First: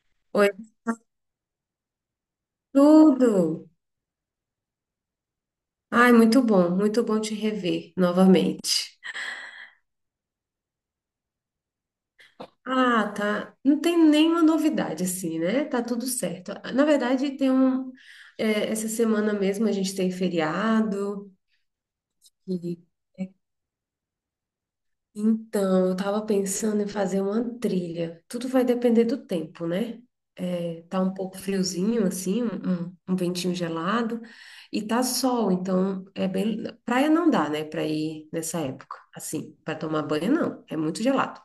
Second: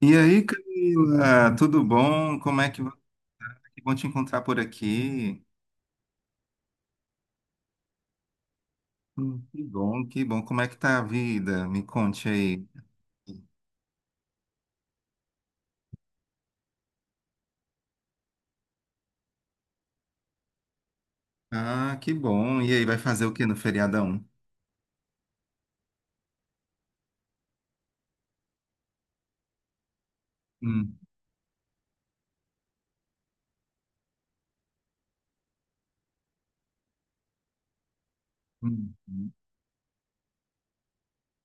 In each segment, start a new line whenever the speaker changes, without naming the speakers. E aí,
Oi,
Camila, tudo bom? Como é que va-
tudo!
que bom te encontrar por aqui.
Ai, muito bom te rever novamente.
Que bom, que bom. Como é que tá a vida? Me conte aí.
Ah, tá. Não tem nenhuma novidade assim, né? Tá tudo certo. Na verdade, tem um. Essa semana mesmo a gente tem feriado.
Ah, que bom. E aí, vai fazer o que no feriadão?
Então, eu estava pensando em fazer uma trilha. Tudo vai depender do tempo, né? É,
Hum,
tá um pouco friozinho, assim, um ventinho gelado, e tá sol, então é bem. Praia não dá, né, para ir nessa
hum,
época,
hum.
assim, para tomar banho não, é muito gelado.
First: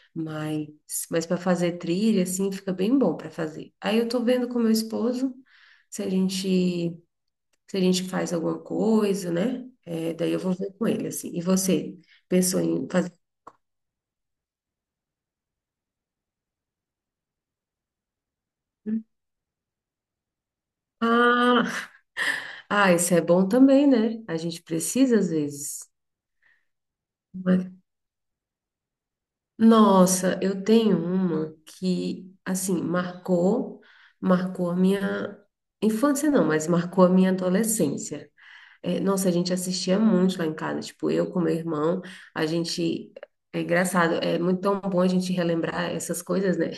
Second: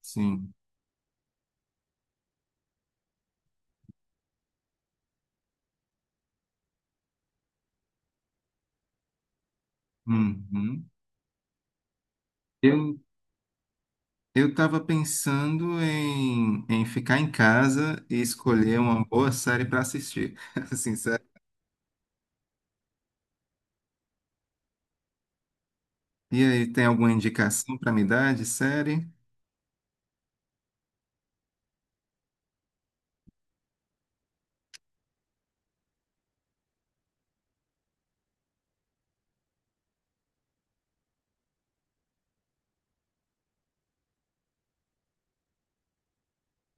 Sim.
Mas, mas para fazer trilha, assim, fica bem bom para fazer. Aí eu tô vendo com meu esposo se a gente, se a gente faz alguma coisa, né? Daí eu vou ver com
Uhum.
ele, assim. E você, pensou em
Eu,
fazer?
eu estava pensando em ficar em casa e escolher uma boa série para assistir. Assim, sério.
Ah, ah, isso é bom também, né? A gente precisa às vezes.
E aí, tem alguma
Não é?
indicação para me dar de série?
Nossa, eu tenho uma que, assim, marcou a minha infância, não, mas marcou a minha adolescência. É, nossa, a gente assistia muito lá em casa, tipo, eu com meu irmão, a gente. É engraçado, é muito tão bom a gente relembrar essas coisas, né?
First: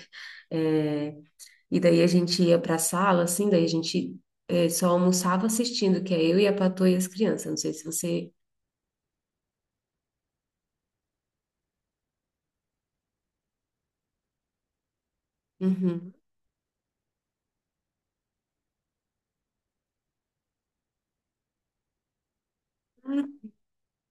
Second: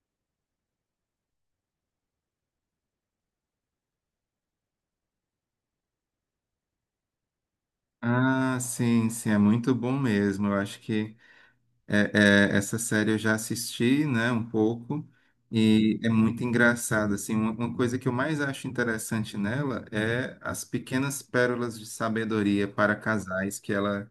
É, e daí a gente ia pra sala, assim, daí a gente. Só almoçava assistindo, que é eu e a Patroa e as crianças. Não sei se você.
Ah, sim, sim, é muito bom mesmo. Eu acho que É, essa série eu já assisti, né, um pouco, e é
Uhum.
muito engraçado, assim, uma coisa que eu mais acho interessante nela é as pequenas pérolas de sabedoria para
Hum.
casais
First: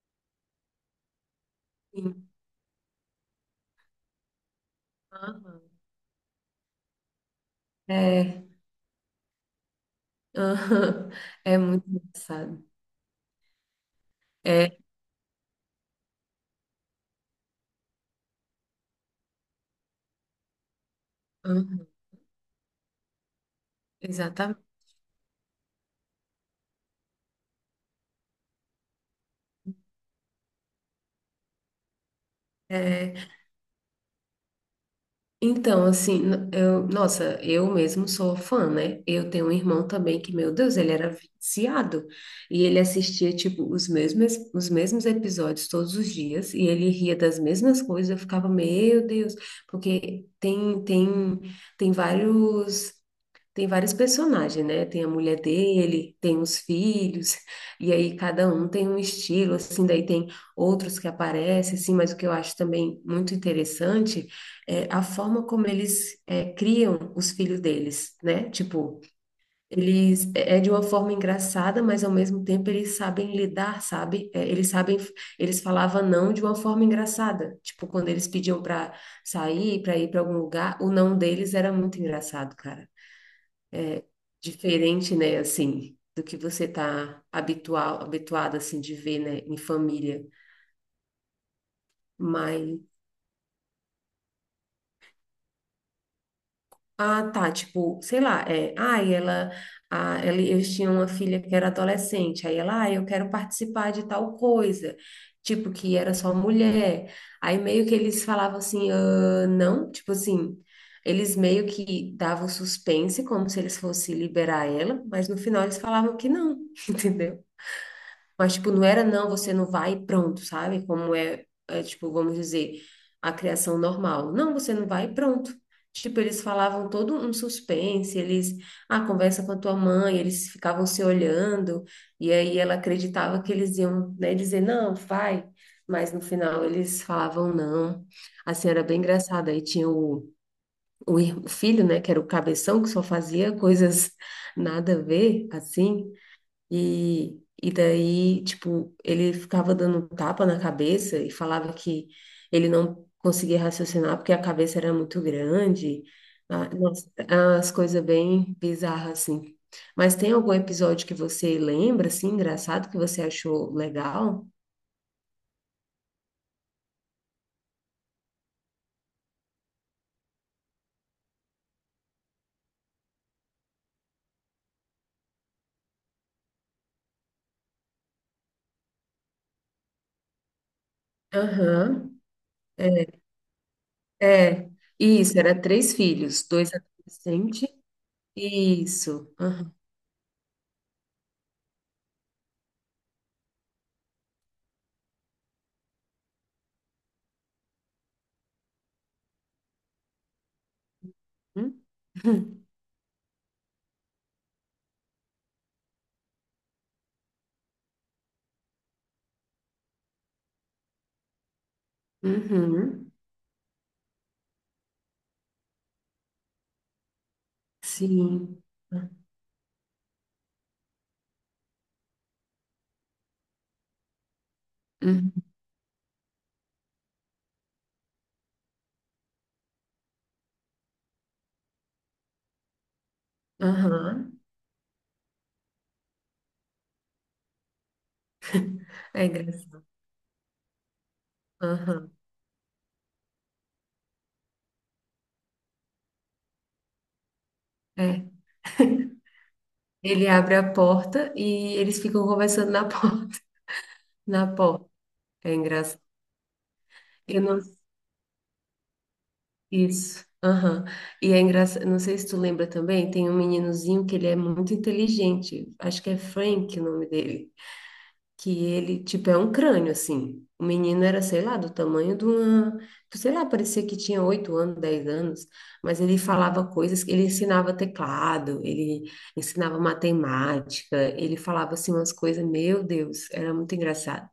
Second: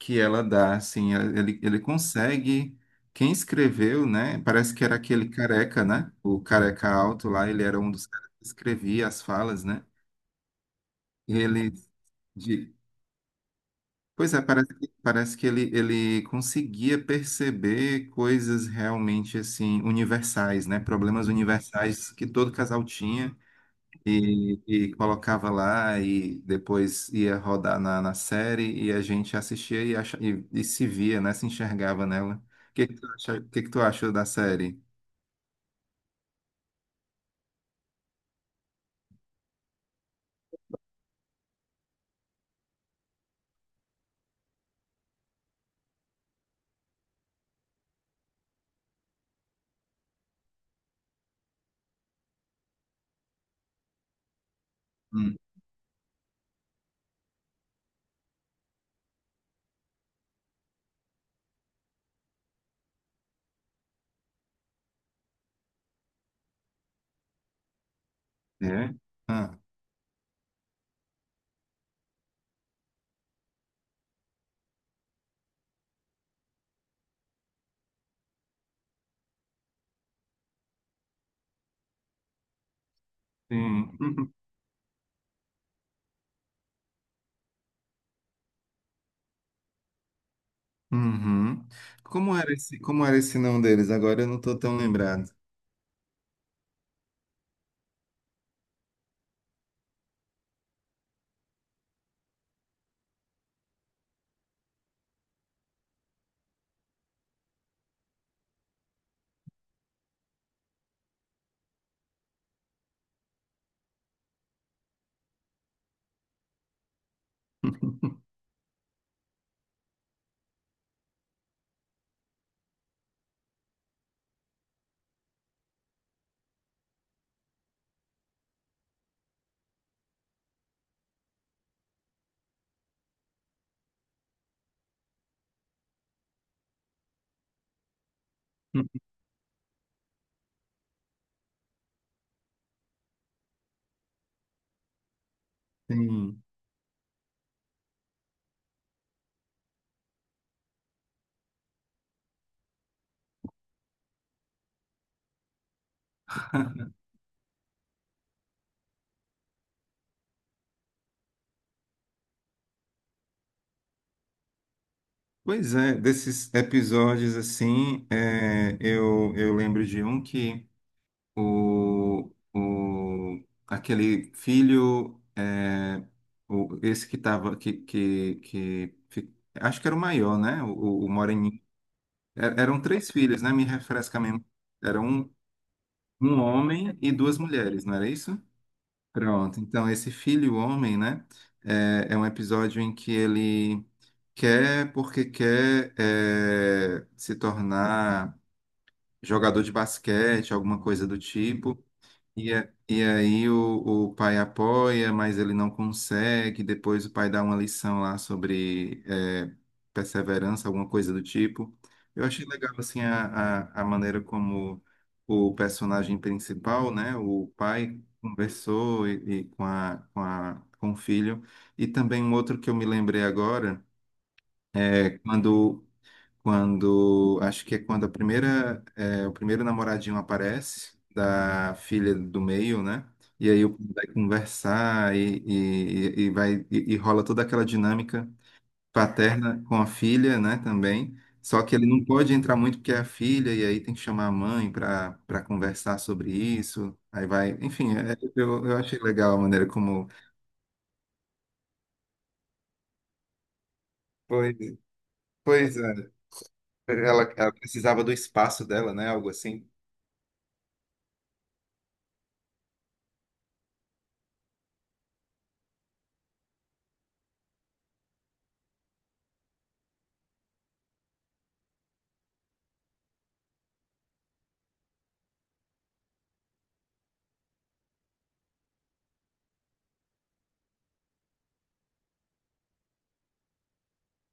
que ela dá, assim, ele
Sim.
consegue, quem escreveu, né, parece que era aquele
Aham.
careca, né, o careca alto lá, ele era um dos caras
É,
que escrevia as falas, né,
aham. É
ele.
muito engraçado.
Pois é,
É,
parece que ele conseguia perceber coisas realmente assim universais, né? Problemas
aham,
universais que todo casal tinha
exatamente.
e colocava lá e depois ia rodar na, na série e a gente assistia e, acha, e se via, né? Se enxergava nela. O que que tu
É,
acha, o que que tu achou da série?
então, assim, eu, nossa, eu mesmo sou fã, né? Eu tenho um irmão também que, meu Deus, ele era viciado. E ele assistia, tipo, os mesmos episódios todos os dias. E ele ria das mesmas coisas. Eu ficava, meu Deus, porque tem vários. Tem vários personagens, né? Tem a
Hum.
mulher dele, tem os filhos, e aí cada um tem um estilo, assim, daí tem outros que aparecem, assim, mas o que eu acho também muito interessante é a forma como eles criam os filhos deles, né?
É?
Tipo,
Ah,
eles é de uma forma engraçada, mas ao mesmo tempo eles sabem lidar, sabe? Eles sabem, eles falavam não de uma forma engraçada. Tipo, quando eles pediam para sair, para ir para algum lugar, o não deles era muito engraçado, cara
sim. Uhum.
diferente, né, assim, do que você tá habituado, assim, de ver, né, em família.
Uhum.
Mas,
Como era esse nome deles? Agora eu não estou tão lembrado.
ah, tá, tipo, sei lá, é, ah, e ela, eles tinham uma filha que era adolescente, aí ela, ah, eu quero participar de tal coisa, tipo, que era só mulher. Aí meio que eles falavam assim, ah, não, tipo assim... Eles meio que davam suspense, como se eles fossem liberar ela, mas no final eles falavam que não, entendeu? Mas, tipo, não era não, você não vai e pronto, sabe? Como tipo, vamos dizer, a criação normal. Não, você não vai e pronto. Tipo, eles falavam todo um suspense, eles, ah, conversa com a tua mãe, eles ficavam se olhando, e aí ela acreditava que eles iam, né, dizer, não, vai. Mas no final eles falavam não. Assim, era bem engraçado. Aí tinha o filho, né, que era o cabeção, que só fazia coisas nada a ver, assim.
Sim.
E daí, tipo, ele ficava dando um tapa na cabeça e falava que ele não conseguia raciocinar porque a cabeça era muito grande. Ah, nossa, as coisas bem bizarras, assim. Mas tem algum episódio que você lembra, assim, engraçado, que você achou legal?
Pois é, desses episódios assim, é, eu lembro de um que o, aquele filho, é, o, esse que tava, acho que era o maior, né? O Moreninho.
Aham.
E- Eram três filhos, né? Me refresca mesmo.
É,
Era um,
isso, era três
um
filhos, dois
homem e duas
adolescentes.
mulheres, não era isso?
Isso.
Pronto,
Aham.
então esse filho homem, né, é, é um episódio em que ele quer, porque quer é, se tornar jogador de basquete, alguma coisa do tipo,
Uhum.
e, a- e aí o pai apoia, mas ele não consegue. Depois o pai dá uma lição lá sobre é, perseverança, alguma coisa do tipo. Eu achei legal assim
Uhum.
a maneira como o personagem principal, né, o pai
Sim.
conversou e com a, com a, com o filho. E também um outro que eu me lembrei agora é
Uhum.
quando acho que é quando a primeira, é, o primeiro namoradinho aparece, da filha do meio, né? E aí o- povo vai
Aham.
conversar e vai, e rola toda aquela dinâmica
É
paterna com
engraçado.
a filha, né, também. Só que ele não
Aham,
pode entrar muito porque é a filha, e aí tem que chamar a mãe para para conversar sobre isso. Aí vai, enfim, é-
é.
eu achei legal a maneira como.
Ele abre a porta e eles ficam conversando na porta. Na
Pois,
porta. É
pois
engraçado.
é, ela,
Eu
ela
não...
precisava do espaço dela, né? Algo assim.
Isso. Aham. E é engraçado. Não sei se tu lembra também, tem um meninozinho que ele é muito inteligente. Acho que é Frank o nome dele. Que ele, tipo, é um crânio, assim. O menino era, sei lá, do tamanho de uma, sei lá, parecia que tinha oito anos, dez anos, mas ele falava coisas, ele ensinava teclado, ele ensinava matemática, ele falava assim umas coisas, meu Deus, era muito engraçado.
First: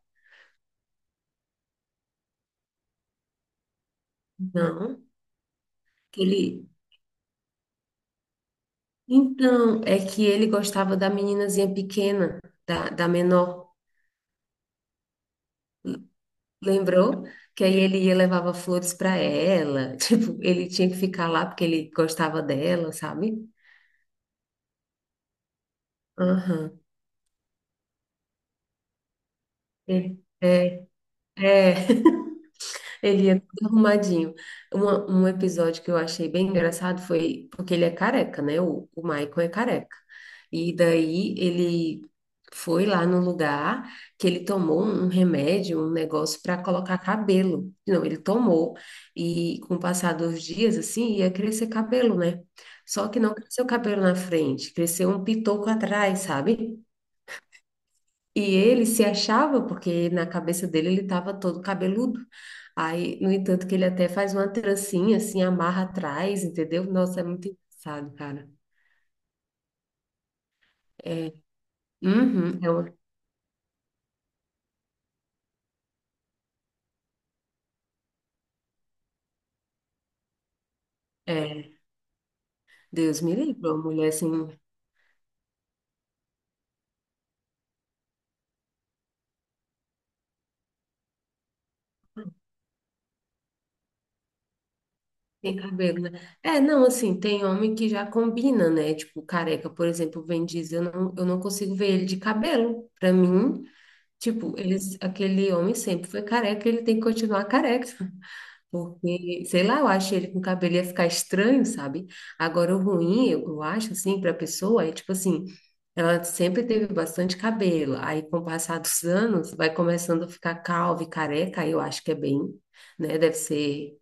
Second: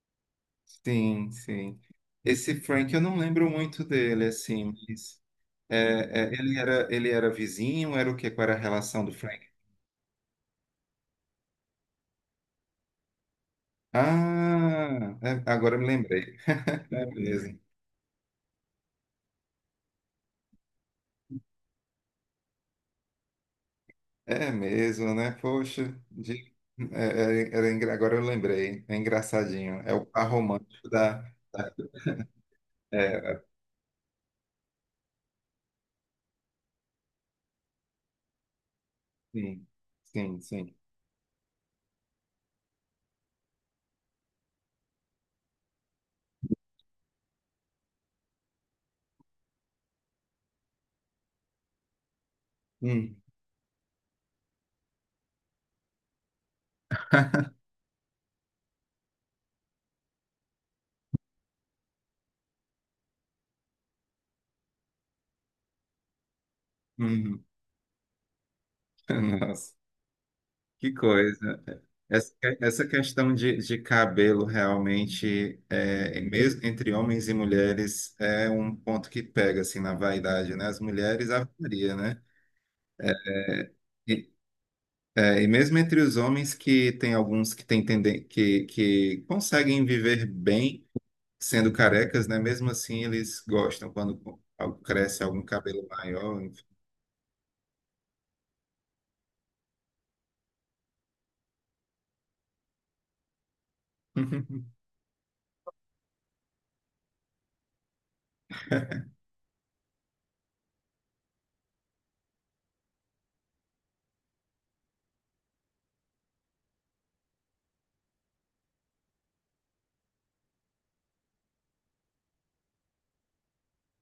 Sim, sim. Esse Frank, eu não lembro muito dele, assim,
Não,
mas é,
que
é,
ele,
ele era vizinho, era o quê? Qual era a relação do Frank?
então, é que ele gostava da meninazinha pequena, da menor,
Ah, é, agora eu me lembrei. É
lembrou?
mesmo.
Que aí ele ia levava flores para ela, tipo, ele tinha que ficar lá porque ele gostava dela, sabe?
É mesmo, né? Poxa, de-
Aham.
é, é, era engra- agora eu lembrei. É engraçadinho. É o
Ele,
par romântico da.
ele é
É,
todo arrumadinho. Um episódio que eu achei bem engraçado foi porque ele é careca, né? O Michael é
sim,
careca.
sim,
E
sim.
daí ele foi lá no lugar que ele tomou um remédio, um negócio para colocar cabelo. Não, ele tomou e com o passar dos dias, assim, ia crescer cabelo, né? Só
Hum,
que não cresceu cabelo na frente, cresceu um pitoco atrás, sabe? E ele se achava, porque na cabeça dele ele estava todo cabeludo. Aí, no entanto, que ele até faz uma trancinha, assim, amarra atrás, entendeu? Nossa, é
hum.
muito engraçado, cara.
Nossa. Que
É,
coisa. Essa
uhum, é,
essa
uma-
questão de cabelo realmente, é, mesmo entre homens e mulheres, é um ponto que pega assim na vaidade, né? As mulheres, a
é,
varia, né?
Deus me livre,
É,
uma mulher
E,
assim,
é, e mesmo entre os homens que tem alguns que têm tenden que conseguem viver bem sendo carecas, né? Mesmo assim, eles gostam quando algo- cresce algum
sem
cabelo
cabelo, né?
maior.
É,
Enfim.
não, assim, tem homem que já combina, né? Tipo, careca, por exemplo, o Vin Diesel, eu não consigo ver ele de cabelo. Pra mim, tipo, eles, aquele homem sempre foi careca, ele tem que continuar careca. Porque, sei lá, eu acho ele com o cabelo ia ficar estranho, sabe? Agora, o ruim, eu acho, assim, para a pessoa é tipo assim: ela sempre teve bastante cabelo, aí com o passar dos anos vai começando a ficar calva e careca, aí eu acho que é bem, né? Deve ser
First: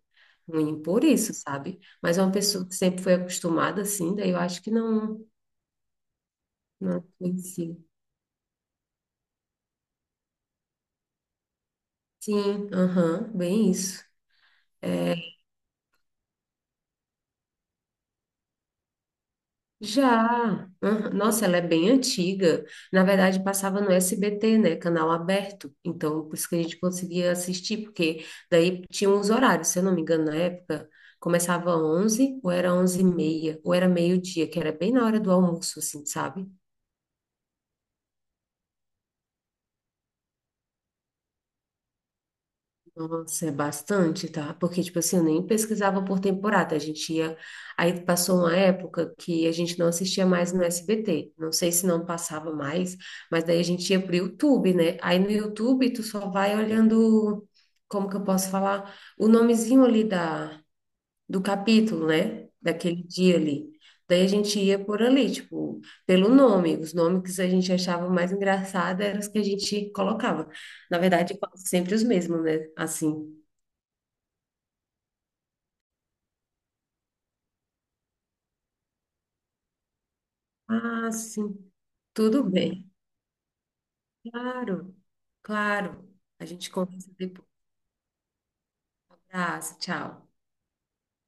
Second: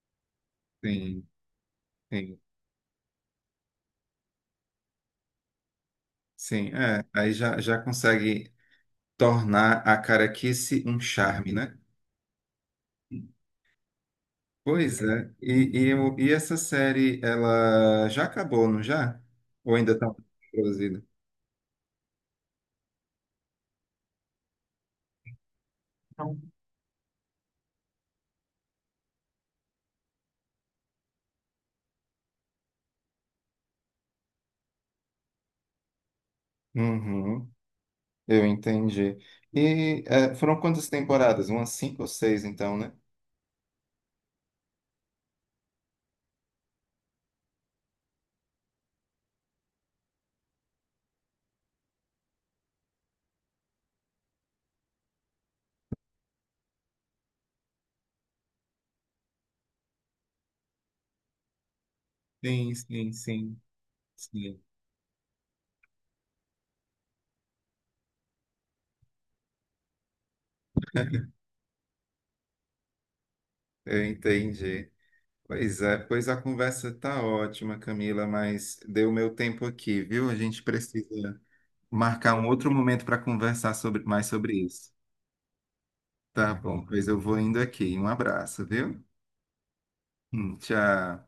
ruim por
Sim,
isso, sabe? Mas é uma
sim,
pessoa que sempre foi acostumada assim, daí eu acho que não,
sim.
não
É, aí já,
influencia.
já consegue tornar a caraquice um charme, né?
Sim, aham, bem isso.
Pois é. E, o- e essa série, ela já acabou, não já? Ou ainda está
Já.
produzida?
Aham. Nossa, ela é bem antiga. Na verdade, passava no SBT, né? Canal aberto. Então, por
Não.
isso que a gente conseguia assistir, porque daí tinha uns horários, se eu não me engano, na época, começava 11, ou era 11 e meia, ou era meio-dia, que era bem na hora do almoço, assim, sabe?
Uhum, eu entendi. E eh, foram quantas temporadas? Umas cinco ou seis, então, né?
Nossa, é bastante, tá? Porque, tipo assim, eu nem pesquisava por temporada. A gente ia. Aí passou uma época que a gente não assistia mais no SBT. Não sei se não passava mais, mas daí a gente ia pro YouTube, né? Aí no YouTube tu só vai olhando, como que eu posso falar? O nomezinho ali da, do capítulo, né?
Sim,
Daquele
sim,
dia
sim,
ali. Daí a gente
sim.
ia por ali, tipo, pelo nome. Os nomes que a gente achava mais engraçado eram os que a gente colocava. Na verdade, quase sempre os mesmos, né? Assim.
Eu entendi. Pois é, pois a conversa tá ótima, Camila, mas deu meu tempo aqui, viu? A gente
Ah,
precisa
sim.
marcar
Tudo
um outro
bem.
momento para conversar sobre, mais sobre isso.
Claro, claro. A
Tá Tá
gente
bom, bom? Pois
conversa
eu vou
depois.
indo aqui. Um abraço, viu?
Ah, tchau.
Tchau.